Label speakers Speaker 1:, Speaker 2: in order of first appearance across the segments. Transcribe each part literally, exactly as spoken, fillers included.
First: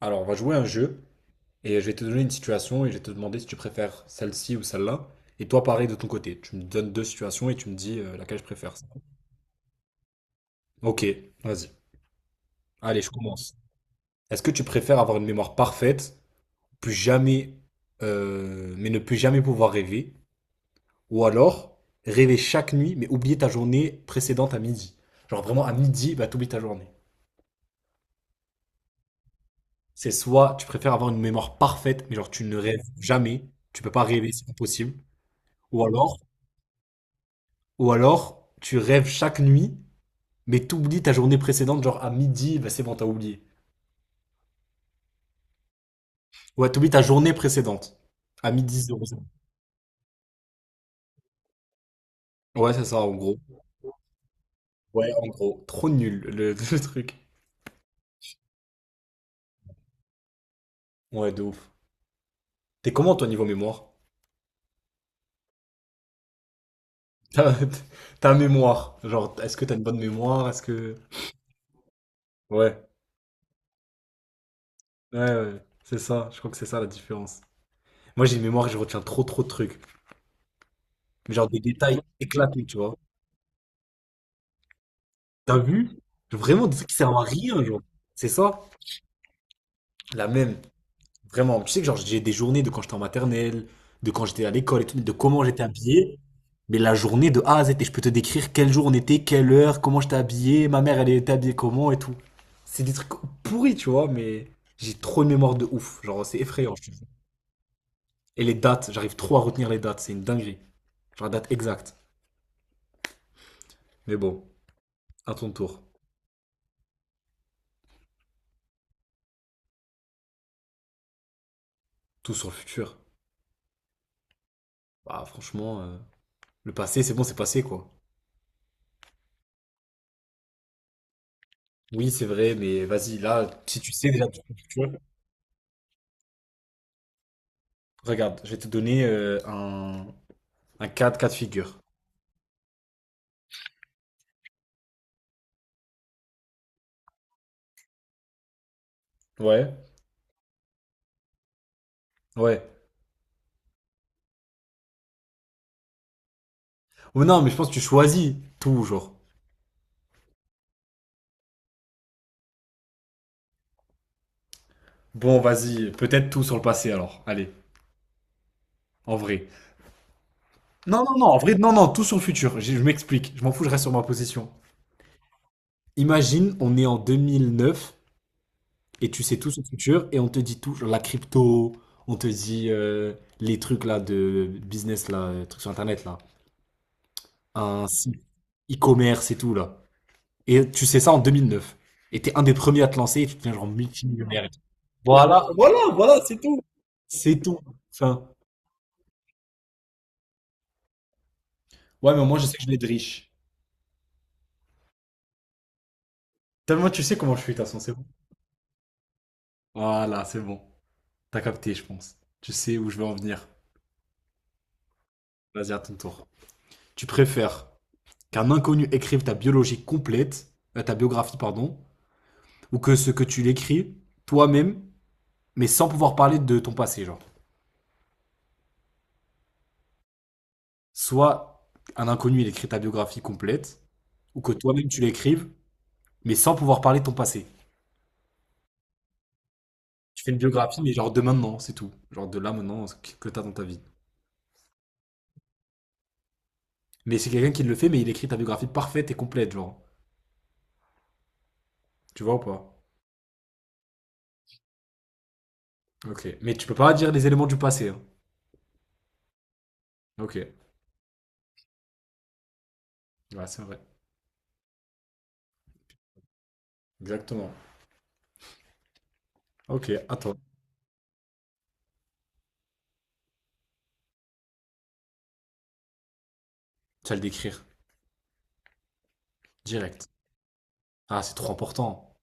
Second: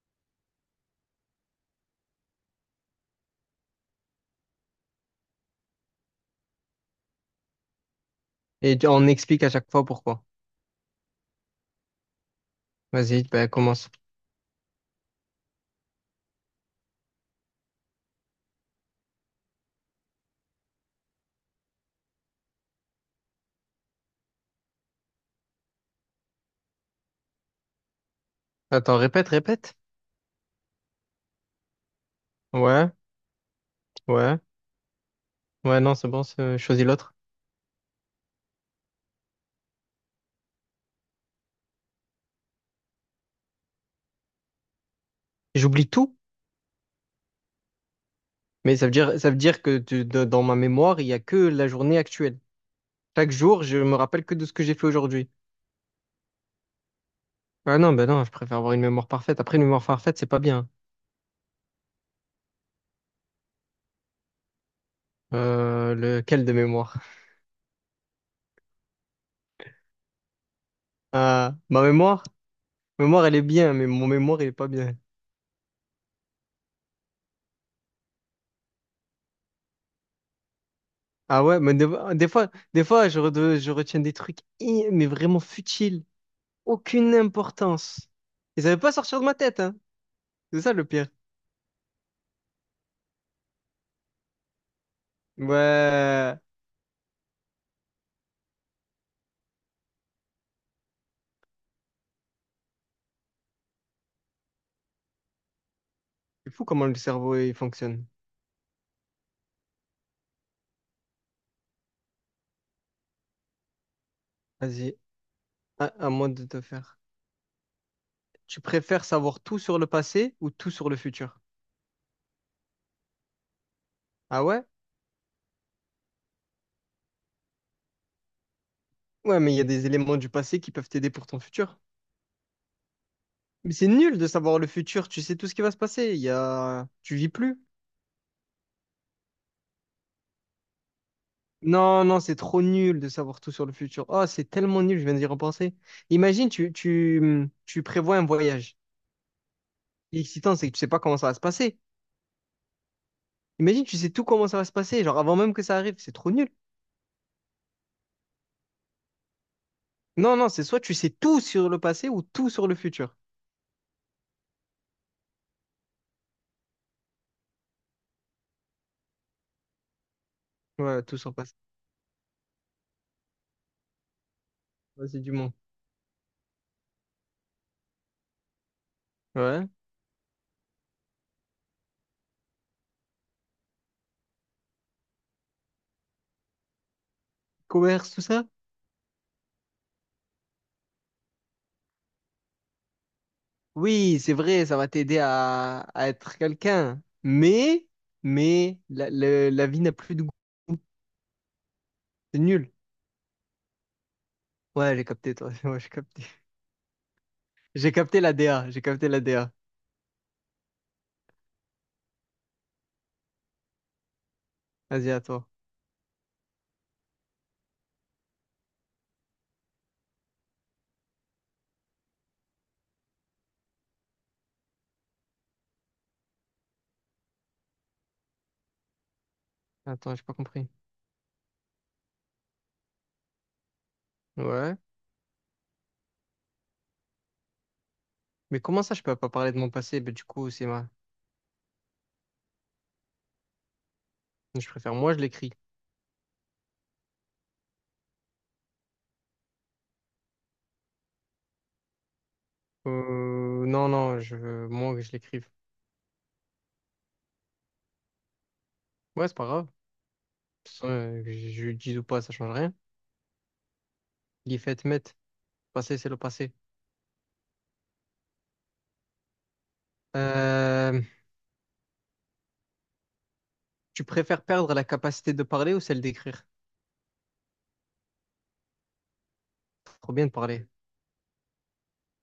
Speaker 1: Alors, on va jouer à un jeu et je vais te donner une situation et je vais te demander si tu préfères celle-ci ou celle-là. Et toi, pareil de ton côté. Tu me donnes deux situations et tu me dis euh, laquelle je préfère.
Speaker 2: Et on explique à chaque fois pourquoi.
Speaker 1: Ok, vas-y. Allez, je
Speaker 2: Vas-y, bah,
Speaker 1: commence.
Speaker 2: commence.
Speaker 1: Est-ce que tu préfères avoir une mémoire parfaite, plus jamais, euh, mais ne plus jamais pouvoir rêver, ou alors rêver chaque nuit, mais oublier ta journée précédente à midi? Genre vraiment à midi, bah t'oublies ta journée.
Speaker 2: Attends, répète, répète.
Speaker 1: C'est soit tu préfères avoir une mémoire parfaite, mais genre tu ne rêves
Speaker 2: Ouais,
Speaker 1: jamais, tu peux pas rêver,
Speaker 2: ouais,
Speaker 1: c'est impossible,
Speaker 2: ouais,
Speaker 1: ou
Speaker 2: non, c'est
Speaker 1: alors
Speaker 2: bon, c'est- euh, choisis l'autre.
Speaker 1: ou alors, tu rêves chaque nuit, mais t'oublies ta journée précédente, genre à midi, bah c'est bon, t'as oublié.
Speaker 2: J'oublie tout,
Speaker 1: Ouais, t'oublies ta journée précédente. À
Speaker 2: mais
Speaker 1: midi
Speaker 2: ça veut dire,
Speaker 1: zéro zéro.
Speaker 2: ça veut dire que tu- de- dans ma mémoire, il y a que la journée actuelle.
Speaker 1: Ouais, c'est ça, en
Speaker 2: Chaque
Speaker 1: gros.
Speaker 2: jour, je me rappelle que de ce que j'ai fait
Speaker 1: Ouais, en
Speaker 2: aujourd'hui.
Speaker 1: gros. Trop nul, le, le truc.
Speaker 2: Ah non, bah non, je préfère avoir une mémoire parfaite. Après, une mémoire parfaite, c'est pas bien.
Speaker 1: Ouais, de ouf. T'es comment, toi, niveau mémoire?
Speaker 2: Euh, lequel de mémoire?
Speaker 1: Ta, ta mémoire. Genre, est-ce que t'as une bonne mémoire? Est-ce que...
Speaker 2: Ah, ma mémoire?
Speaker 1: Ouais.
Speaker 2: Mémoire, elle est bien, mais mon mémoire, il est pas bien.
Speaker 1: Ouais, ouais. C'est ça. Je crois que c'est ça, la différence. Moi, j'ai une mémoire et je retiens trop, trop de trucs.
Speaker 2: Ah
Speaker 1: Genre, des
Speaker 2: ouais, mais des,
Speaker 1: détails
Speaker 2: des fois,
Speaker 1: éclatés, tu
Speaker 2: des
Speaker 1: vois.
Speaker 2: fois, je, re- je retiens des trucs, eh, mais vraiment
Speaker 1: T'as vu?
Speaker 2: futiles.
Speaker 1: Vraiment, des trucs qui
Speaker 2: Aucune
Speaker 1: servent à rien, genre.
Speaker 2: importance.
Speaker 1: C'est ça?
Speaker 2: Ils savaient pas sortir de ma tête, hein.
Speaker 1: La même.
Speaker 2: C'est ça le pire.
Speaker 1: Vraiment, tu sais que genre j'ai des journées de quand j'étais en maternelle, de quand j'étais à l'école et tout, de comment j'étais habillé,
Speaker 2: Ouais.
Speaker 1: mais la journée de A à Z, et je peux te décrire quel jour on était, quelle heure, comment j'étais habillé, ma mère elle était habillée comment et tout. C'est des trucs pourris, tu vois, mais j'ai trop de mémoire de ouf, genre c'est
Speaker 2: C'est fou
Speaker 1: effrayant,
Speaker 2: comment
Speaker 1: je te
Speaker 2: le
Speaker 1: jure.
Speaker 2: cerveau il fonctionne.
Speaker 1: Et les dates, j'arrive trop à retenir les dates, c'est une dinguerie. Genre la date exacte. Mais bon,
Speaker 2: Vas-y,
Speaker 1: à ton tour,
Speaker 2: à, à moi de te faire. Tu préfères savoir tout sur le passé ou tout sur le futur?
Speaker 1: tout sur le futur.
Speaker 2: Ah ouais?
Speaker 1: Bah franchement, euh, le passé, c'est bon, c'est passé quoi.
Speaker 2: Ouais, mais il y a des éléments du passé qui peuvent t'aider pour ton futur.
Speaker 1: Oui, c'est vrai, mais vas-y, là,
Speaker 2: Mais
Speaker 1: si
Speaker 2: c'est
Speaker 1: tu sais
Speaker 2: nul
Speaker 1: déjà
Speaker 2: de
Speaker 1: tout.
Speaker 2: savoir le futur, tu sais tout ce qui va se passer. Il y a... Tu vis plus.
Speaker 1: Regarde, je vais te donner euh, un, un cas de cas de figure.
Speaker 2: Non, non, c'est trop nul de savoir tout sur le futur. Oh, c'est tellement nul, je viens d'y repenser. Imagine, tu, tu, tu prévois un voyage.
Speaker 1: Ouais,
Speaker 2: L'excitant, c'est que tu sais pas comment ça va se passer.
Speaker 1: ouais.
Speaker 2: Imagine, tu sais tout comment ça va se passer, genre avant même que ça arrive, c'est trop nul.
Speaker 1: Ou non, mais je pense que tu choisis tout, genre.
Speaker 2: Non, non, c'est soit tu sais tout sur le passé ou tout sur le futur.
Speaker 1: Bon, vas-y, peut-être tout sur le passé alors. Allez, en vrai.
Speaker 2: Ouais,
Speaker 1: Non, non,
Speaker 2: tout
Speaker 1: non,
Speaker 2: sur le
Speaker 1: en vrai,
Speaker 2: passé.
Speaker 1: non, non, tout sur le futur. Je, je m'explique, je m'en fous, je reste sur ma position.
Speaker 2: Vas-y, du monde.
Speaker 1: Imagine, on est en deux mille neuf et tu sais tout sur le
Speaker 2: Ouais.
Speaker 1: futur et on te dit tout, genre la crypto, on te dit euh, les trucs là de business, là, euh, trucs sur Internet, là. Un
Speaker 2: Commerce,
Speaker 1: site
Speaker 2: tout ça?
Speaker 1: e-commerce et tout, là. Et tu sais ça en deux mille neuf. Et t'es un des premiers à te lancer et tu deviens genre
Speaker 2: Oui, c'est
Speaker 1: multimillionnaire et tout.
Speaker 2: vrai, ça va t'aider
Speaker 1: Voilà.
Speaker 2: à, à être quelqu'un.
Speaker 1: C'est tout.
Speaker 2: Mais,
Speaker 1: Enfin,
Speaker 2: mais, la, le- la vie n'a plus de goût.
Speaker 1: ouais, mais moi
Speaker 2: C'est
Speaker 1: je sais que je
Speaker 2: nul.
Speaker 1: vais être riche.
Speaker 2: Ouais, j'ai capté, toi. Ouais, j'ai capté.
Speaker 1: T'as- Moi tu sais comment je suis, de toute façon, c'est
Speaker 2: J'ai
Speaker 1: bon.
Speaker 2: capté la D A, j'ai capté la D A.
Speaker 1: Voilà, c'est bon. T'as capté, je pense. Tu sais où je veux en venir.
Speaker 2: Vas-y, à toi.
Speaker 1: Vas-y, à ton tour. Tu préfères qu'un inconnu écrive ta biologie complète, euh, ta biographie, pardon, ou que ce que tu l'écris toi-même, mais sans pouvoir parler de ton passé, genre.
Speaker 2: Attends, j'ai pas compris.
Speaker 1: Soit un inconnu, il écrit ta biographie complète, ou que
Speaker 2: Ouais.
Speaker 1: toi-même tu l'écrives, mais sans pouvoir parler de ton passé.
Speaker 2: Mais comment ça, je peux pas parler de mon passé? Bah,
Speaker 1: Tu
Speaker 2: du
Speaker 1: fais une
Speaker 2: coup, c'est
Speaker 1: biographie,
Speaker 2: ma...
Speaker 1: mais genre de maintenant, c'est tout. Genre de là maintenant, ce que que t'as dans ta vie.
Speaker 2: Je préfère, moi, je l'écris.
Speaker 1: Mais c'est quelqu'un qui le fait, mais il écrit ta biographie parfaite et complète, genre. Tu vois ou pas?
Speaker 2: Euh, non, non, je veux moins que je l'écrive.
Speaker 1: Ok. Mais tu peux pas dire les éléments du passé, hein.
Speaker 2: Ouais, c'est pas grave.
Speaker 1: Ok.
Speaker 2: euh, que je je le dise ou pas, ça change rien.
Speaker 1: Ouais, c'est vrai.
Speaker 2: Les faits mettent. Passé, c'est le passé.
Speaker 1: Exactement. Ok, attends.
Speaker 2: Euh, tu préfères perdre la capacité de parler ou celle d'écrire?
Speaker 1: Tu vas le décrire. Direct.
Speaker 2: Trop bien de parler.
Speaker 1: Ah, c'est trop important.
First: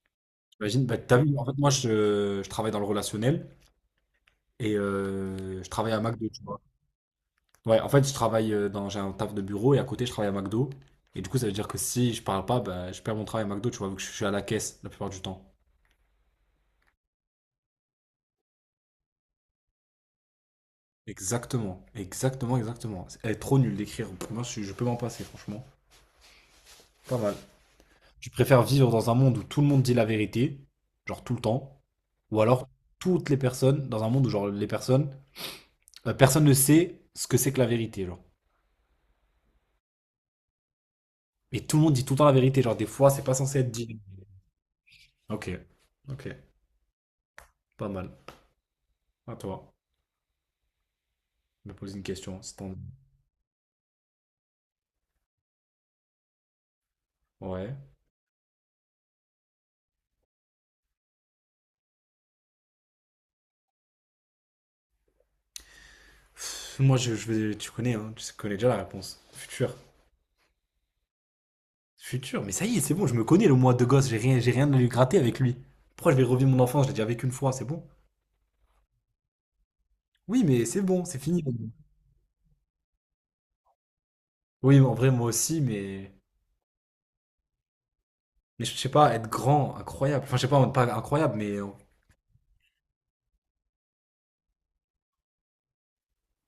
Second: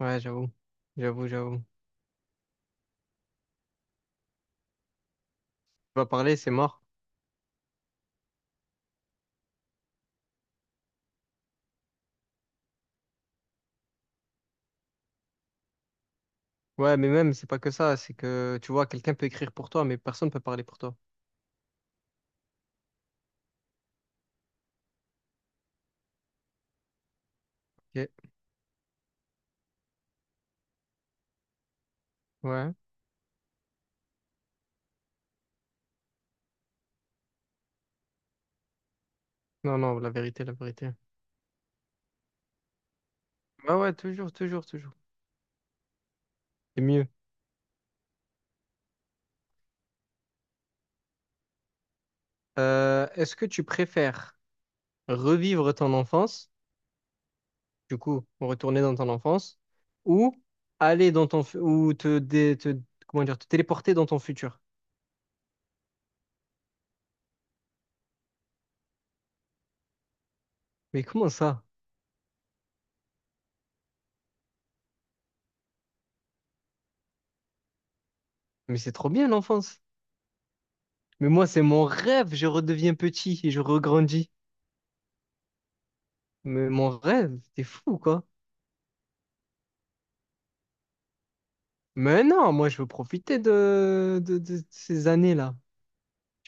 Speaker 2: Ouais, j'avoue.
Speaker 1: Imagine, bah, t'as
Speaker 2: J'avoue,
Speaker 1: vu, en fait,
Speaker 2: j'avoue.
Speaker 1: moi, je, je travaille dans le relationnel et euh, je travaille à
Speaker 2: Pas
Speaker 1: McDo,
Speaker 2: parler,
Speaker 1: tu
Speaker 2: c'est
Speaker 1: vois.
Speaker 2: mort.
Speaker 1: Ouais, en fait, je travaille euh, dans, j'ai un taf de bureau et à côté, je travaille à McDo. Et du coup, ça veut dire que si je parle pas, bah, je perds mon travail à McDo, tu vois, vu que je suis à la caisse la plupart du temps.
Speaker 2: Ouais, mais même, c'est pas que ça. C'est que, tu vois, quelqu'un peut écrire pour toi, mais personne peut parler pour toi.
Speaker 1: Exactement, exactement, exactement. Elle est trop nulle d'écrire. Moi, je, je peux m'en passer, franchement. Pas mal.
Speaker 2: Ok.
Speaker 1: Je préfère vivre dans un monde où tout le monde dit la vérité, genre tout le temps, ou alors
Speaker 2: Ouais.
Speaker 1: toutes les personnes, dans un monde où genre les personnes, la personne ne sait ce que c'est que la vérité, genre.
Speaker 2: Non, non, la vérité, la vérité.
Speaker 1: Et tout le monde dit tout le temps la vérité, genre des fois, c'est pas censé être
Speaker 2: Ouais, ouais,
Speaker 1: dit.
Speaker 2: toujours, toujours, toujours.
Speaker 1: Ok, ok,
Speaker 2: C'est mieux.
Speaker 1: pas mal. À toi, je me pose une question. Si t'en-
Speaker 2: Euh, est-ce que tu préfères revivre ton enfance?
Speaker 1: Ouais.
Speaker 2: Du coup, retourner dans ton enfance, ou aller dans ton, fu- ou te, dé- te- comment dire, te téléporter dans ton futur.
Speaker 1: Pff, moi, je, je vais, tu connais, hein, tu connais déjà la réponse. Futur.
Speaker 2: Mais comment ça?
Speaker 1: Futur, mais ça y est, c'est bon, je me connais le moi de gosse, j'ai rien, j'ai rien à lui gratter avec lui. Pourquoi je vais revivre mon enfance? Je l'ai déjà vécu une fois, c'est bon.
Speaker 2: Mais c'est trop bien l'enfance.
Speaker 1: Oui, mais c'est bon, c'est
Speaker 2: Mais
Speaker 1: fini.
Speaker 2: moi, c'est mon rêve, je redeviens petit et je regrandis.
Speaker 1: Oui, en vrai, moi aussi, mais,
Speaker 2: Mais mon rêve, t'es fou, quoi.
Speaker 1: mais je sais pas, être grand, incroyable. Enfin, je sais pas, pas incroyable, mais euh,
Speaker 2: Mais non, moi, je veux profiter de, de, de ces années-là.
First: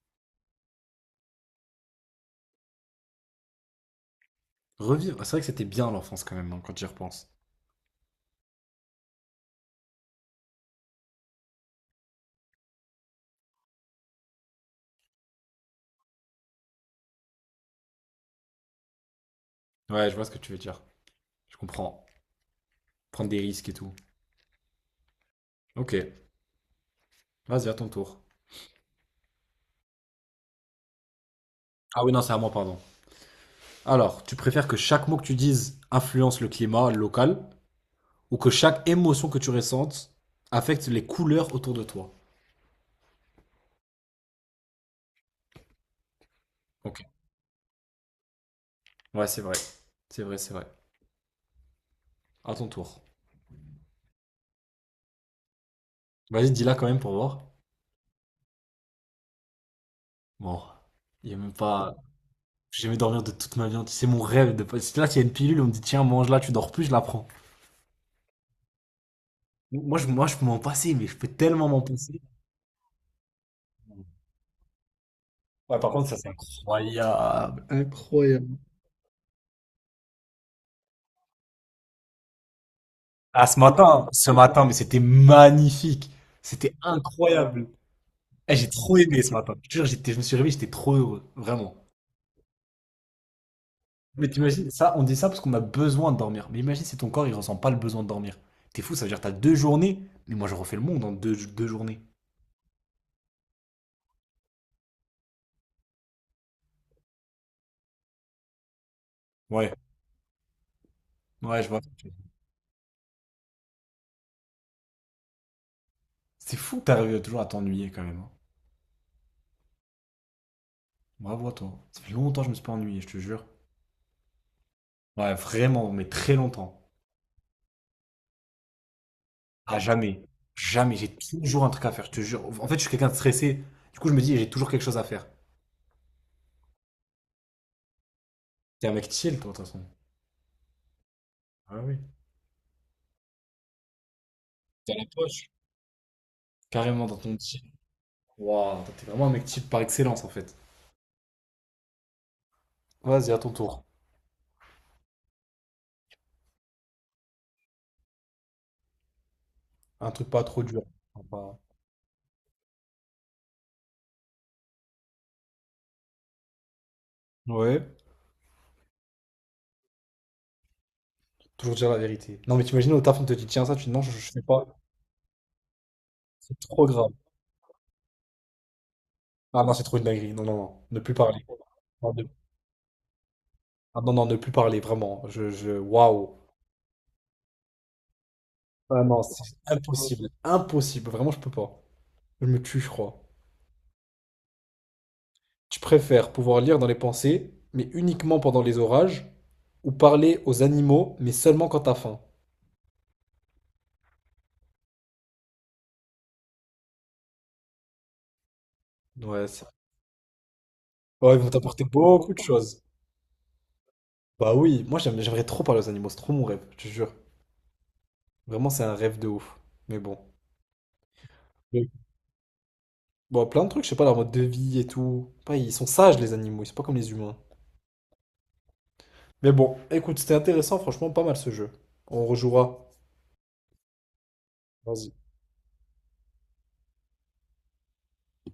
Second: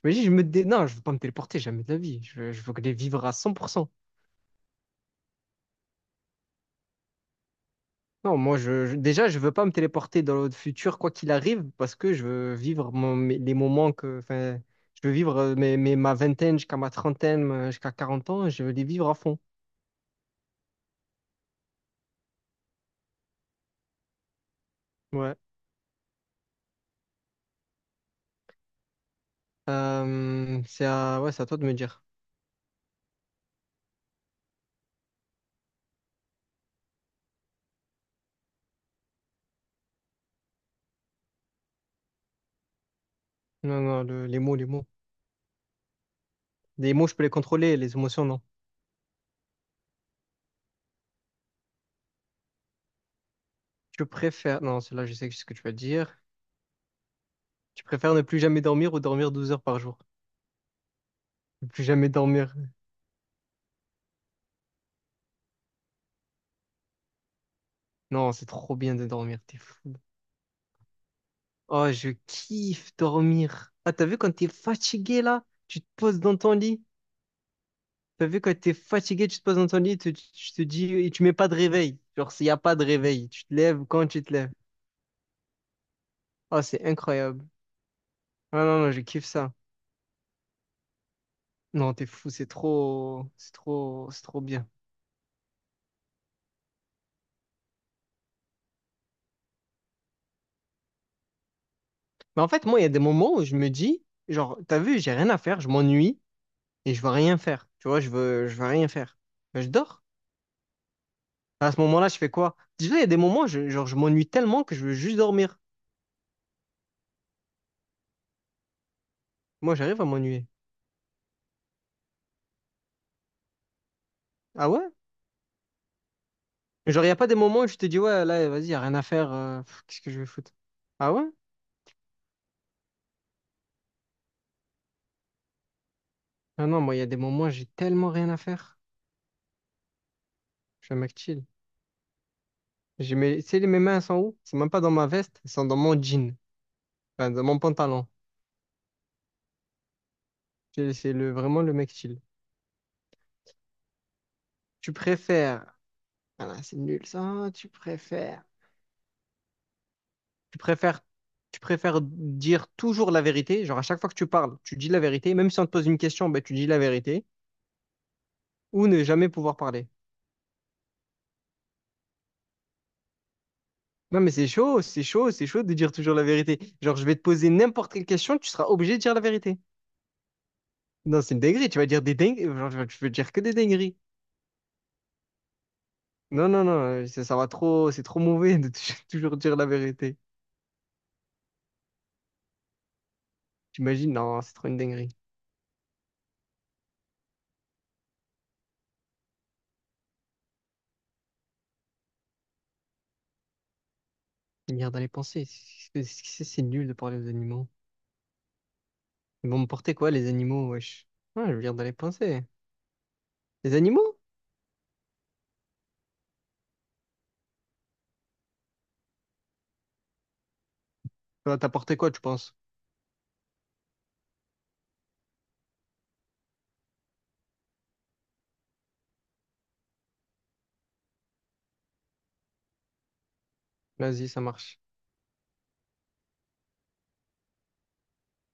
Speaker 2: J'imagine, je me dé... Non, je veux pas me téléporter jamais de la vie. Je veux, je veux les vivre à cent pour cent.
Speaker 1: revivre. C'est vrai que c'était bien l'enfance quand même, hein, quand j'y repense.
Speaker 2: Non, moi, je, je- déjà, je veux pas me téléporter dans le futur, quoi qu'il arrive, parce que je veux vivre mon- mes- les moments que, enfin, je veux vivre euh, mes, mes- ma vingtaine jusqu'à ma trentaine, euh, jusqu'à quarante ans, je veux les vivre à fond.
Speaker 1: Ouais, je vois ce que tu veux dire. Je comprends. Prendre des risques et tout.
Speaker 2: Ouais.
Speaker 1: Ok, vas-y, à ton tour.
Speaker 2: Euh, c'est à, ouais, c'est à toi de me
Speaker 1: Ah
Speaker 2: dire.
Speaker 1: oui, non, c'est à moi, pardon. Alors, tu préfères que chaque mot que tu dises influence le climat local ou que chaque émotion que tu ressentes affecte les couleurs autour de toi?
Speaker 2: Non, non, le- les mots, les mots. Les
Speaker 1: Ok.
Speaker 2: mots, je peux les contrôler, les émotions, non.
Speaker 1: Ouais, c'est vrai. C'est vrai, c'est vrai. À ton tour.
Speaker 2: Tu préfères, non, celle-là, je sais ce que tu vas dire.
Speaker 1: Vas-y, dis-la quand même pour voir.
Speaker 2: Tu préfères ne plus jamais dormir ou dormir douze heures par jour?
Speaker 1: Bon. Il y a même
Speaker 2: Ne plus
Speaker 1: pas.
Speaker 2: jamais dormir.
Speaker 1: J'ai jamais dormir de toute ma vie entière. C'est mon rêve de passer. Là, s'il y a une pilule, on me dit tiens, mange-la, tu dors plus, je la prends.
Speaker 2: Non, c'est trop bien de dormir, t'es fou.
Speaker 1: Moi, je, moi, je peux m'en passer, mais je peux tellement m'en
Speaker 2: Oh, je
Speaker 1: passer.
Speaker 2: kiffe dormir. Ah, t'as vu quand t'es fatigué là,
Speaker 1: Ouais,
Speaker 2: tu te
Speaker 1: par contre, ça,
Speaker 2: poses
Speaker 1: c'est
Speaker 2: dans ton lit.
Speaker 1: incroyable.
Speaker 2: T'as vu quand
Speaker 1: Incroyable.
Speaker 2: t'es fatigué, tu te poses dans ton lit, tu, tu te dis, et tu mets pas de réveil. Genre, s'il y a pas de réveil, tu
Speaker 1: Ah,
Speaker 2: te
Speaker 1: ce
Speaker 2: lèves quand
Speaker 1: matin,
Speaker 2: tu
Speaker 1: ce
Speaker 2: te lèves.
Speaker 1: matin, mais c'était magnifique.
Speaker 2: Oh,
Speaker 1: C'était
Speaker 2: c'est incroyable.
Speaker 1: incroyable. Eh,
Speaker 2: Ah
Speaker 1: j'ai
Speaker 2: non, non,
Speaker 1: trop
Speaker 2: je
Speaker 1: aimé
Speaker 2: kiffe
Speaker 1: ce
Speaker 2: ça.
Speaker 1: matin. Je te jure, j'étais, je me suis réveillé, j'étais trop heureux. Vraiment.
Speaker 2: Non, t'es fou, c'est trop, c'est trop, c'est
Speaker 1: Mais
Speaker 2: trop bien.
Speaker 1: t'imagines, ça, on dit ça parce qu'on a besoin de dormir. Mais imagine si ton corps, il ressent pas le besoin de dormir. T'es fou, ça veut dire que t'as deux journées. Mais moi, je refais le monde en deux, deux journées.
Speaker 2: Mais en fait, moi, il y a des moments où je me dis, genre, t'as vu, j'ai rien à faire, je m'ennuie et je veux rien faire. Tu vois, je veux, je veux rien faire. Ben, je
Speaker 1: Ouais,
Speaker 2: dors.
Speaker 1: ouais, je
Speaker 2: À
Speaker 1: vois.
Speaker 2: ce moment-là, je fais quoi? Déjà, il y a des moments, je- genre, je m'ennuie tellement que je veux juste dormir.
Speaker 1: C'est fou que t'arrives toujours à t'ennuyer quand même, hein.
Speaker 2: Moi, j'arrive à m'ennuyer.
Speaker 1: Bravo à toi. Ça fait longtemps que je me suis pas ennuyé, je te jure.
Speaker 2: Ah ouais?
Speaker 1: Ouais, vraiment, mais très longtemps.
Speaker 2: Genre, il a pas des moments où je te dis, ouais, là, vas-y, y a rien à faire, euh,
Speaker 1: À
Speaker 2: pff, qu'est-ce que
Speaker 1: jamais.
Speaker 2: je vais foutre?
Speaker 1: Jamais.
Speaker 2: Ah
Speaker 1: J'ai
Speaker 2: ouais?
Speaker 1: toujours un truc à faire, je te jure. En fait, je suis quelqu'un de stressé. Du coup, je me dis, j'ai toujours quelque chose à faire.
Speaker 2: Ah non, moi, il y a des moments où j'ai tellement rien à faire.
Speaker 1: T'es un mec chill, toi, de toute façon.
Speaker 2: Je suis un mec chill.
Speaker 1: Ah oui.
Speaker 2: J'ai mes, tu sais, les- mes mains, elles sont où? C'est même pas dans
Speaker 1: T'es à la
Speaker 2: ma veste,
Speaker 1: poche.
Speaker 2: elles sont dans mon jean,
Speaker 1: Carrément dans
Speaker 2: enfin,
Speaker 1: ton
Speaker 2: dans mon
Speaker 1: chill.
Speaker 2: pantalon.
Speaker 1: Waouh, toi, t'es vraiment un mec chill par excellence, en fait.
Speaker 2: C'est c'est le, vraiment le mec chill.
Speaker 1: Vas-y, à ton tour.
Speaker 2: Tu préfères, ah là, c'est nul ça, tu préfères,
Speaker 1: Un truc pas
Speaker 2: tu
Speaker 1: trop dur.
Speaker 2: préfères,
Speaker 1: Enfin, pas-
Speaker 2: tu préfères dire toujours la vérité, genre à chaque fois que tu parles, tu dis la vérité, même si on te pose une question, ben, tu dis la vérité,
Speaker 1: Ouais.
Speaker 2: ou ne jamais pouvoir parler.
Speaker 1: Toujours dire la vérité. Non, mais t'imagines au taf, on te dit, tiens, ça, tu dis non, je,
Speaker 2: Non, mais
Speaker 1: je fais
Speaker 2: c'est
Speaker 1: pas.
Speaker 2: chaud, c'est chaud, c'est chaud de dire toujours la
Speaker 1: C'est
Speaker 2: vérité.
Speaker 1: trop
Speaker 2: Genre, je
Speaker 1: grave.
Speaker 2: vais te poser n'importe quelle question, tu seras obligé de dire la vérité.
Speaker 1: Ah non, c'est trop une dinguerie. Non, non, non. Ne plus
Speaker 2: Non, c'est une
Speaker 1: parler.
Speaker 2: dinguerie, tu vas dire
Speaker 1: Non,
Speaker 2: des
Speaker 1: ne-
Speaker 2: dingueries, genre, tu vas tu vas dire que des dingueries.
Speaker 1: Ah non, non, ne plus parler, vraiment. Je, je... Waouh.
Speaker 2: Non, non, non, euh, ça, ça va trop, c'est trop mauvais de tou-
Speaker 1: Ah non,
Speaker 2: toujours
Speaker 1: c'est
Speaker 2: dire la vérité.
Speaker 1: impossible. Impossible. Vraiment, je peux pas. Je me tue, je crois.
Speaker 2: T'imagines, non, c'est trop une dinguerie.
Speaker 1: Tu préfères pouvoir lire dans les pensées, mais uniquement pendant les orages, ou parler aux animaux, mais seulement quand t'as faim.
Speaker 2: Une Merde à les penser, c'est c'est- c'est nul de parler aux animaux.
Speaker 1: Ouais,
Speaker 2: Ils vont
Speaker 1: c'est-
Speaker 2: me porter quoi, les animaux, wesh?
Speaker 1: ouais, ils vont
Speaker 2: Ouais, je viens
Speaker 1: t'apporter
Speaker 2: d'aller
Speaker 1: beaucoup de
Speaker 2: penser.
Speaker 1: choses.
Speaker 2: Les animaux?
Speaker 1: Bah oui, moi j'aime- j'aimerais trop parler aux animaux, c'est trop mon rêve, je te jure. Vraiment, c'est un rêve de ouf. Mais bon.
Speaker 2: Ça va
Speaker 1: Oui.
Speaker 2: t'apporter quoi, tu penses?
Speaker 1: Bon, plein de trucs, je sais pas, leur mode de vie et tout. Pas, ils sont sages, les animaux, ils sont pas comme les humains. Mais bon, écoute, c'était intéressant, franchement, pas mal ce jeu. On rejouera.
Speaker 2: Vas-y, ça marche.
Speaker 1: Vas-y.